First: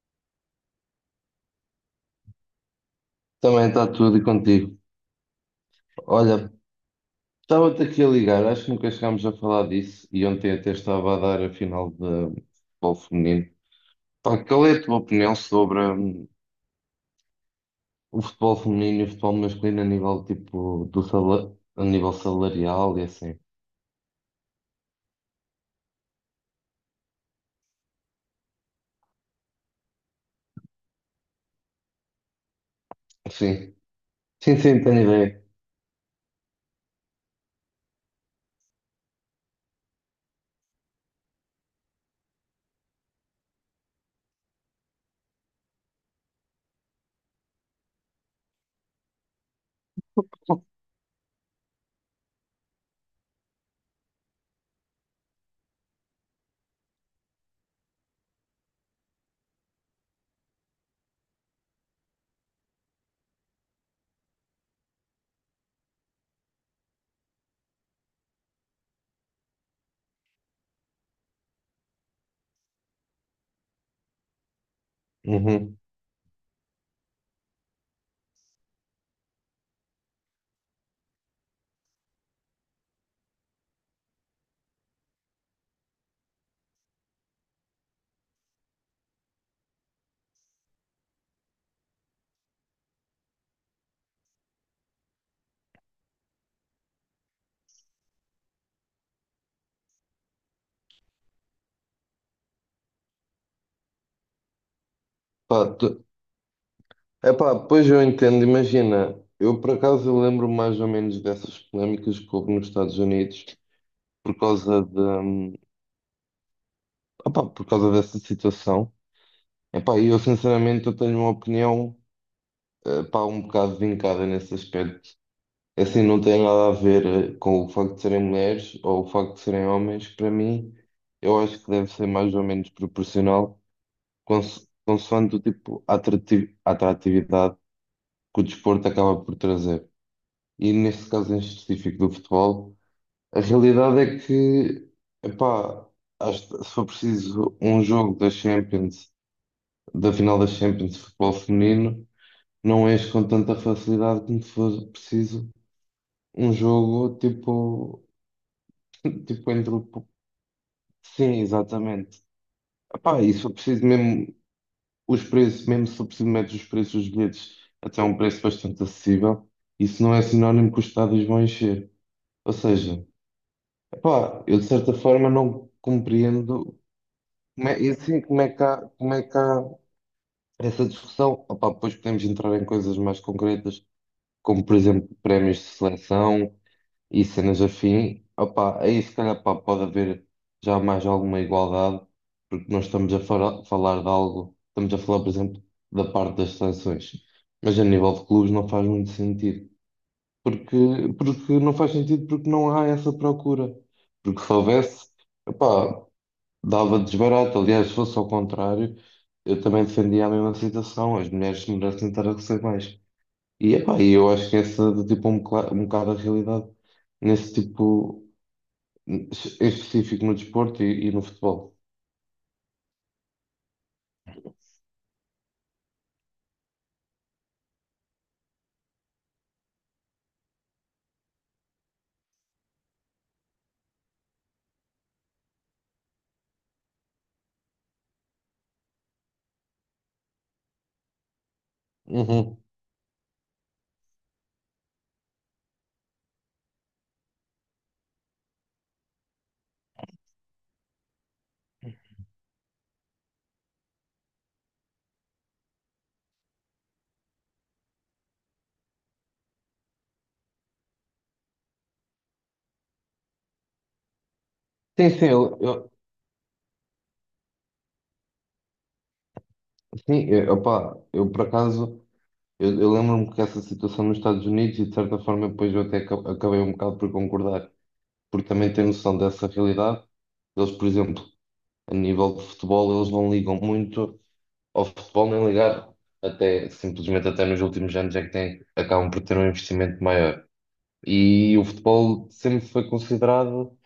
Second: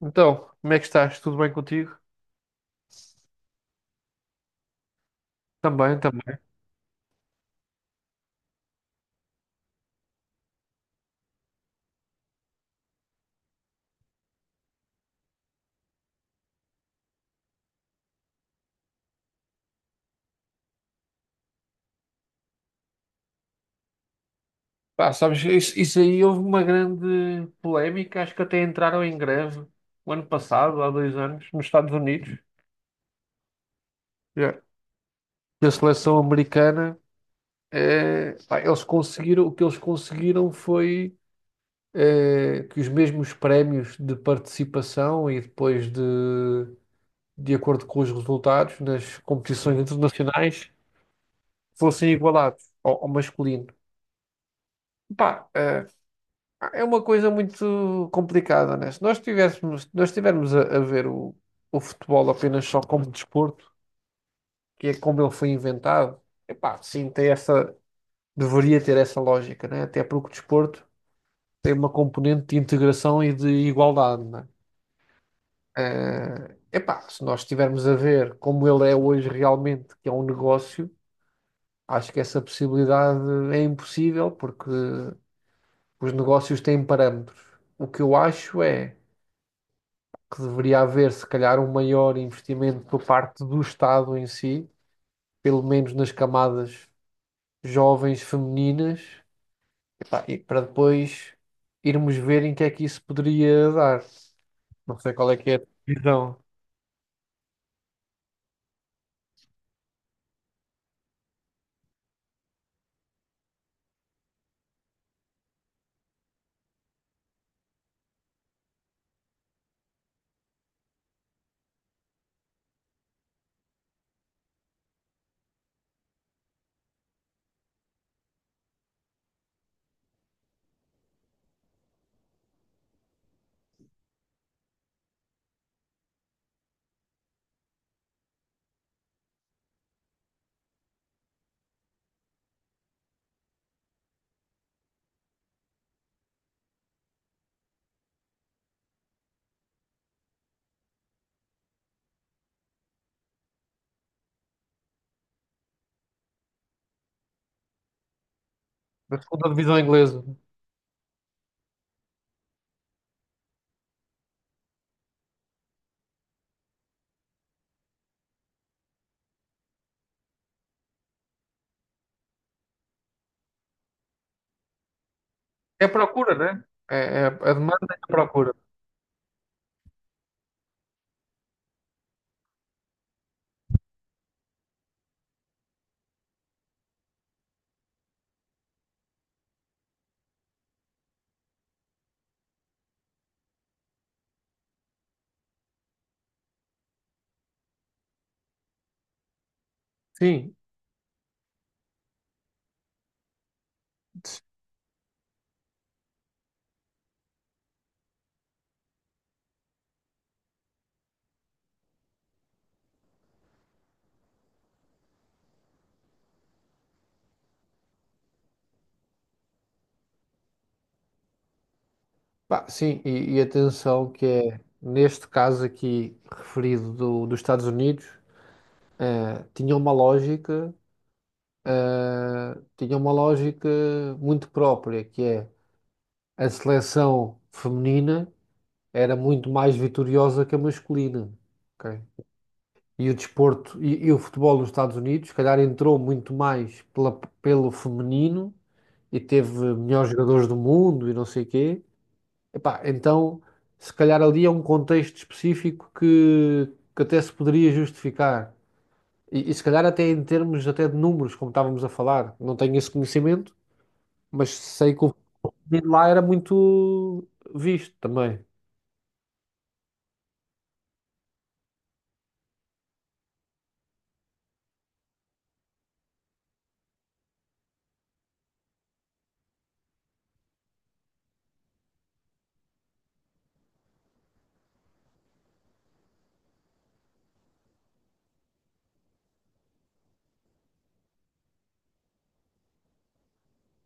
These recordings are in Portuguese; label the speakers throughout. Speaker 1: Então, como é que estás? Tudo bem contigo?
Speaker 2: Também está tudo e contigo.
Speaker 1: Também, também.
Speaker 2: Olha, estava-te aqui a ligar, acho que nunca chegámos a falar disso e ontem até estava a dar a final de futebol feminino. Pá, qual é a tua opinião sobre o futebol feminino e o futebol masculino a nível tipo a nível salarial e assim?
Speaker 1: Pá, sabes, isso aí houve uma grande polémica, acho que até entraram em greve o ano passado, há 2 anos, nos Estados Unidos.
Speaker 2: Sim,
Speaker 1: Yeah.
Speaker 2: sim, sim, tenho ideia.
Speaker 1: E a seleção americana, pá, o que eles conseguiram foi que os mesmos prémios de participação e depois de acordo com os resultados nas competições internacionais fossem igualados ao masculino. Pá, é uma coisa muito complicada, né? Se nós estivermos a ver o futebol apenas só como desporto, que é como ele foi inventado, epá, sim, tem essa, deveria ter essa lógica, né? Até porque o desporto tem uma componente de integração e de igualdade, né?
Speaker 2: Uhum.
Speaker 1: Epá, se nós estivermos a ver como ele é hoje realmente, que é um negócio, acho que essa possibilidade é impossível, porque os negócios têm parâmetros. O que eu acho é que deveria haver, se calhar, um maior investimento por parte do Estado em si, pelo menos nas camadas jovens femininas, epá, e para depois irmos ver em que é que isso poderia dar. Não sei qual é que é a
Speaker 2: Pá, tu...
Speaker 1: divisão,
Speaker 2: Epá, pois eu entendo, imagina, eu por acaso eu lembro mais ou menos dessas polémicas que houve nos Estados Unidos por causa de, hum, por causa dessa situação. Epá, eu sinceramente eu tenho uma opinião pá, um bocado vincada nesse aspecto. É assim, não tem nada a ver com o facto de serem mulheres ou o facto de serem homens. Para mim, eu acho que deve ser mais ou menos proporcional, consoante o tipo atratividade que o desporto acaba por trazer. E neste caso em específico do futebol, a realidade é que, epá, acho que se for preciso um jogo da Champions, da final da Champions de futebol feminino. Não és com tanta facilidade como se fosse preciso um jogo tipo,
Speaker 1: da segunda
Speaker 2: tipo entre
Speaker 1: divisão
Speaker 2: o... po-
Speaker 1: inglesa.
Speaker 2: Sim, exatamente. Epá, e se for preciso mesmo os preços, mesmo se for preciso metes os preços dos bilhetes até um preço bastante acessível, isso não é sinónimo que os estádios vão encher. Ou seja, epá, eu de certa forma não
Speaker 1: É a procura, né?
Speaker 2: compreendo
Speaker 1: É, é a
Speaker 2: como é, e
Speaker 1: demanda e a
Speaker 2: assim,
Speaker 1: procura.
Speaker 2: como é que há essa discussão. Opá, depois podemos entrar em coisas mais concretas, como por exemplo prémios de seleção e cenas afim, opa, aí se calhar pá, pode haver já mais alguma igualdade, porque nós estamos a falar de algo, estamos a falar, por exemplo, da parte das sanções, mas a nível de clubes não faz muito sentido,
Speaker 1: Sim,
Speaker 2: porque, porque não faz sentido porque não há essa procura, porque se houvesse, opá, dava desbarato, aliás, se fosse ao contrário, eu também defendia a mesma situação, as mulheres merecem estar a receber mais. E, epá, e eu acho que essa é tipo um bocado a realidade nesse tipo. Em específico no desporto e no futebol.
Speaker 1: pá, sim, e atenção que é, neste caso aqui referido dos Estados Unidos, eh, tinha uma lógica tinha uma lógica muito própria, que é a seleção feminina era muito mais vitoriosa que a masculina. Ok?
Speaker 2: Uhum.
Speaker 1: E o desporto e o futebol nos Estados Unidos, se calhar, entrou muito mais pelo feminino e teve melhores jogadores do mundo e não sei quê. Epá, então, se calhar ali é um contexto específico que até se poderia justificar. E se calhar até em termos até de números, como estávamos a falar, não tenho esse conhecimento, mas sei que
Speaker 2: Sim,
Speaker 1: o
Speaker 2: sim,
Speaker 1: de lá era muito visto também.
Speaker 2: sim, eu, opá, eu por acaso, eu lembro-me que essa situação nos Estados Unidos e de certa forma depois eu até acabei um bocado por concordar, porque também tenho noção dessa realidade. Eles, por exemplo, a nível de futebol, eles não ligam muito ao futebol, nem ligar até, simplesmente até nos últimos anos é que têm, acabam por ter um investimento maior. E o futebol sempre foi considerado.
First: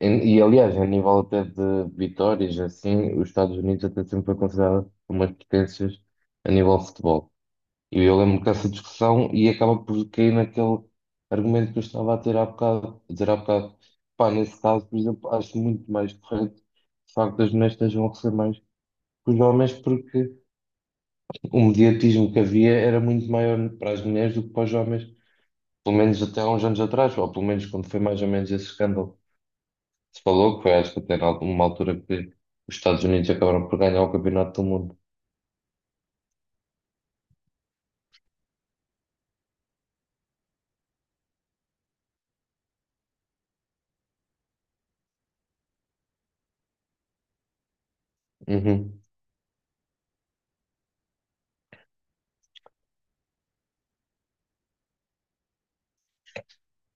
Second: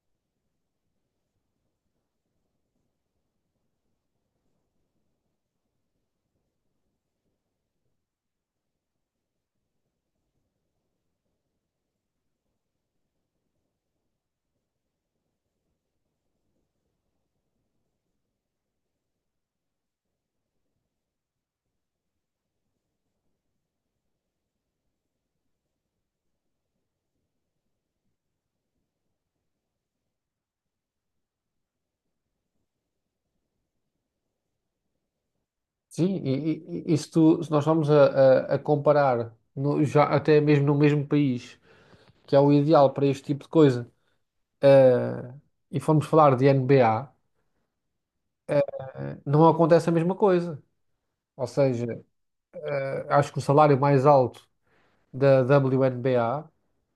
Speaker 2: Aliás, a nível até de vitórias, assim, os Estados Unidos até sempre foi considerado umas potências a nível de futebol. E eu lembro dessa discussão e acaba por cair naquele argumento que eu estava a ter há bocado, a dizer há bocado. Pá, nesse caso, por exemplo, acho muito mais correto, de facto, as mulheres estejam a receber mais que os homens, porque o mediatismo que havia era muito maior para as mulheres do que para os homens, pelo menos até há uns anos atrás, ou pelo menos quando foi mais ou menos esse escândalo se falou que foi, acho que até era uma altura que os Estados Unidos acabaram por ganhar o Campeonato do Mundo.
Speaker 1: Sim, e isto, se nós vamos a comparar, já até mesmo no mesmo país, que é o ideal para este tipo de coisa, eh, e formos falar de NBA, eh,
Speaker 2: Uhum.
Speaker 1: não acontece a mesma coisa. Ou seja, acho que o salário mais alto da WNBA,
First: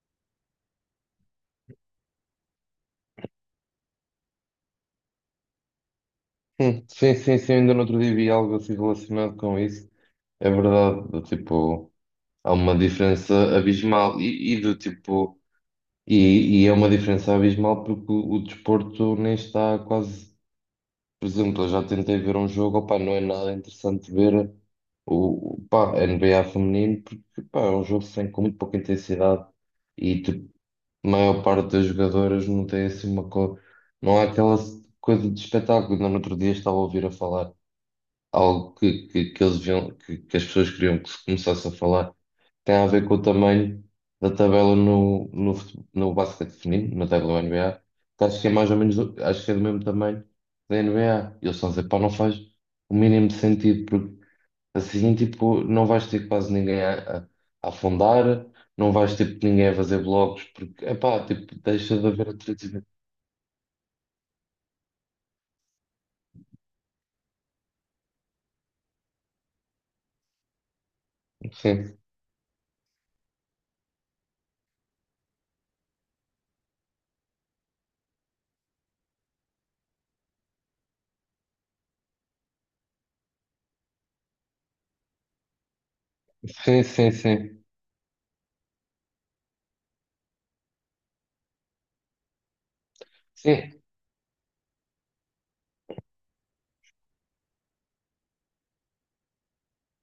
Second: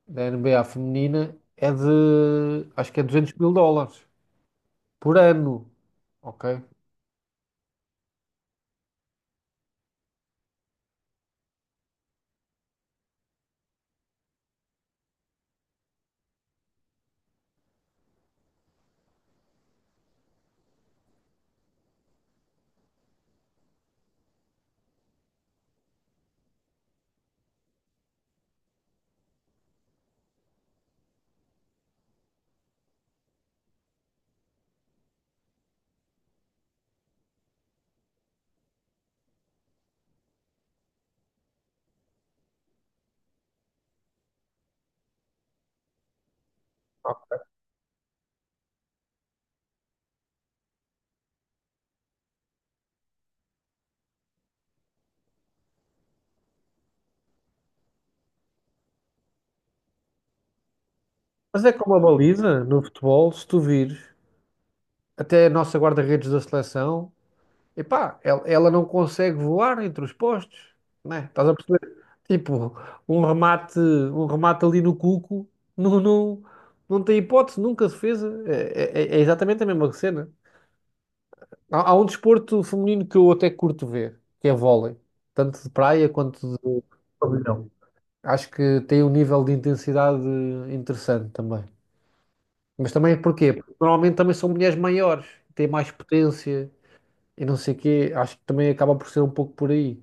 Speaker 1: da NBA feminina, é de, acho que é 200 mil dólares por ano, ok?
Speaker 2: Sim, sim, sim, ainda no outro dia vi algo assim relacionado com isso. É verdade, do tipo, há uma diferença abismal e do tipo, é uma diferença abismal porque o desporto nem está quase, por exemplo, eu já tentei ver um jogo, opá, não é nada interessante ver o, pá, N B a NBA feminino porque, pá, é um jogo sem, com muito pouca intensidade. E, tipo, a maior parte das jogadoras não tem assim uma co... não há aquela coisa de espetáculo. Ainda no outro dia estava a ouvir a falar algo que eles viam, que as pessoas queriam que se começasse a falar. Tem a ver com o tamanho da tabela no basquete feminino, na tabela WNBA, que acho que é mais ou menos, acho que é do mesmo tamanho da NBA. E eles estão a dizer, pá, não faz o mínimo de sentido, assim, tipo, não vais ter quase ninguém a afundar, não vais ter ninguém a fazer blogs, porque, epá, tipo,
Speaker 1: Mas é como
Speaker 2: deixa
Speaker 1: a
Speaker 2: de haver
Speaker 1: baliza no
Speaker 2: atletismo.
Speaker 1: futebol, se tu vires, até a nossa guarda-redes da seleção, epá, ela não consegue voar entre os postos, né? Estás a perceber?
Speaker 2: Sim,
Speaker 1: Tipo, um remate ali no cuco, não, não, não tem hipótese, nunca defesa. É exatamente a mesma cena. Há um desporto feminino que eu até curto ver, que é vôlei, tanto de praia quanto de
Speaker 2: sim, sim, sim.
Speaker 1: pavilhão. Acho que tem um nível de intensidade interessante também. Mas também porquê? Porque
Speaker 2: Sim,
Speaker 1: normalmente também são mulheres maiores, têm mais potência e não sei o quê. Acho que também acaba por ser um pouco por aí.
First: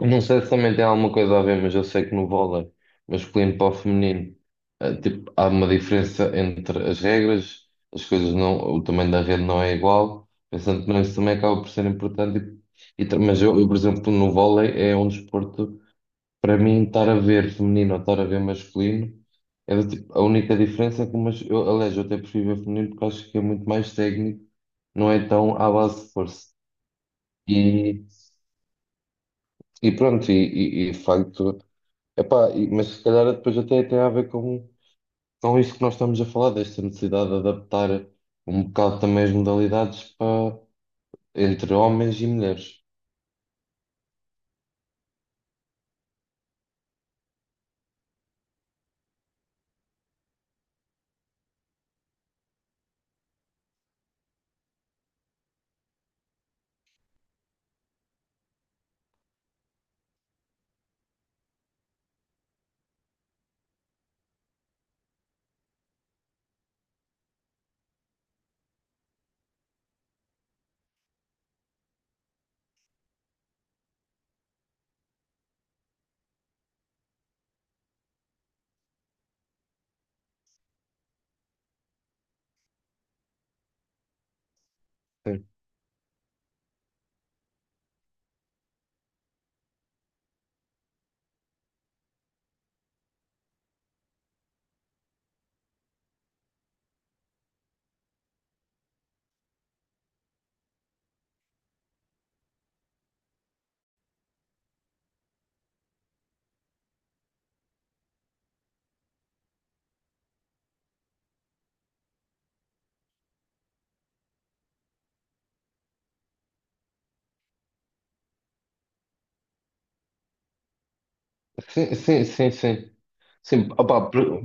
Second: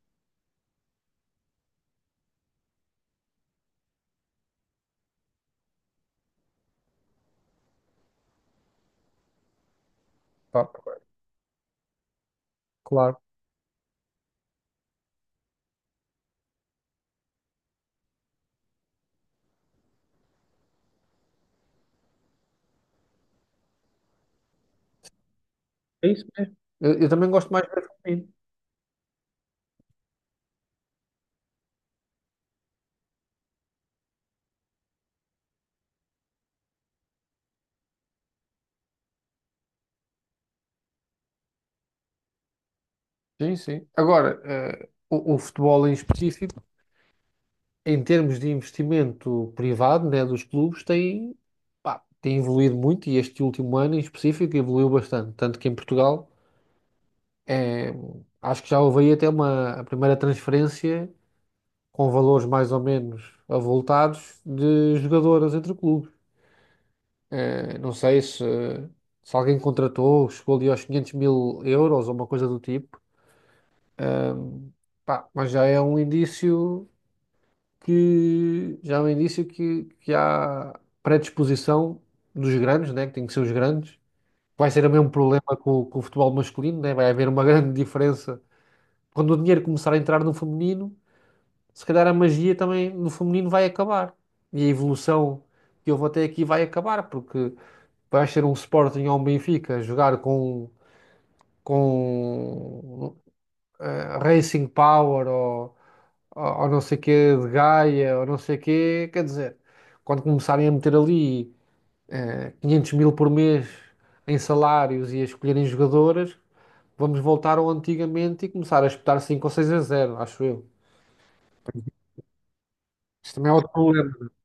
Speaker 2: não sei se também tem alguma coisa a ver, mas eu sei que no vôlei masculino para o feminino, tipo, há uma diferença entre as regras, as coisas não, o tamanho da rede não é igual,
Speaker 1: Pá,
Speaker 2: pensando que não, isso também acaba por ser importante.
Speaker 1: claro.
Speaker 2: Mas eu, por exemplo, no vôlei é um desporto. Para mim, estar a ver feminino ou estar a ver masculino é do tipo, a única diferença é que o mas, eu, aliás, eu até prefiro ver feminino porque acho que é muito mais técnico, não é tão à base
Speaker 1: É
Speaker 2: de
Speaker 1: isso
Speaker 2: força.
Speaker 1: mesmo. Eu também gosto mais de ver
Speaker 2: E,
Speaker 1: feminino.
Speaker 2: e pronto, e de facto, epá, mas se calhar depois até tem a ver com isto que nós estamos a falar, desta necessidade de adaptar um bocado também as modalidades para, entre homens e mulheres.
Speaker 1: Sim, sim. Agora, o futebol em específico, em termos de investimento privado, né, dos clubes, tem, pá, tem evoluído muito e este último ano em específico evoluiu bastante. Tanto que em Portugal, eh, acho que já houve aí até a primeira transferência, com valores mais ou menos avultados de jogadoras entre clubes. Não sei se alguém contratou, chegou ali aos 500 mil euros ou uma coisa do tipo. Pá, mas já é um indício que há predisposição dos grandes, né, que tem que ser os grandes. Vai ser o mesmo problema com o futebol masculino, né? Vai haver uma grande diferença quando o dinheiro começar a entrar no feminino se calhar a magia também no feminino vai acabar. E a evolução que houve até aqui vai acabar, porque vai ser um Sporting ou um Benfica a jogar com Racing Power ou não sei quê de Gaia ou não sei quê. Quer dizer, quando começarem a meter ali 500 mil por mês em salários e a escolherem jogadoras, vamos voltar ao antigamente e começar a espetar 5 ou 6 a 0 acho eu.
Speaker 2: Sim, sim, sim, sim. Sim.
Speaker 1: Isso também é
Speaker 2: Sim,
Speaker 1: outro
Speaker 2: opá,
Speaker 1: problema.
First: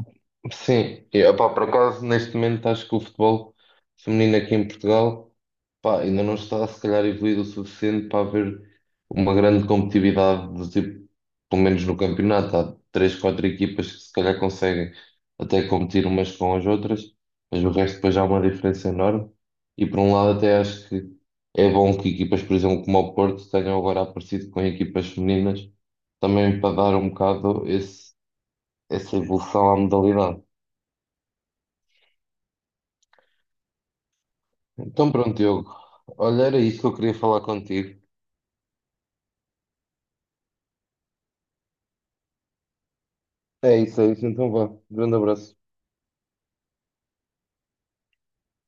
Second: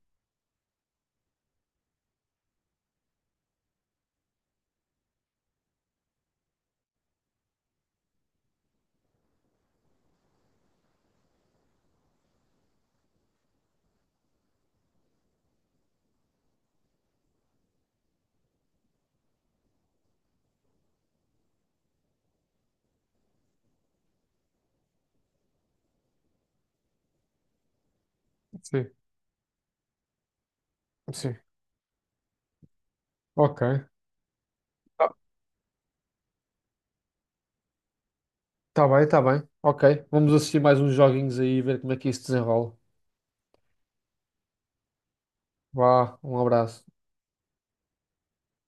Speaker 2: sim, e, opá, por acaso neste momento acho que o futebol feminino aqui em Portugal pá, ainda não está se calhar evoluído o suficiente para haver uma grande competitividade, do tipo, pelo menos no campeonato, há três, quatro equipas que se calhar conseguem até competir umas com as outras, mas o resto depois há uma diferença enorme e por um lado até acho que é bom que equipas, por exemplo, como o Porto tenham agora aparecido com equipas femininas também para dar um bocado esse
Speaker 1: Sim,
Speaker 2: essa evolução à modalidade.
Speaker 1: sim. Ok.
Speaker 2: Então pronto, Diogo. Olha, era isso que eu queria falar contigo.
Speaker 1: Tá bem, tá bem. Ok. Vamos assistir mais uns joguinhos aí e ver como é que isso desenrola.
Speaker 2: É isso, é isso. Então vá. Grande abraço.
Speaker 1: Vá, um abraço.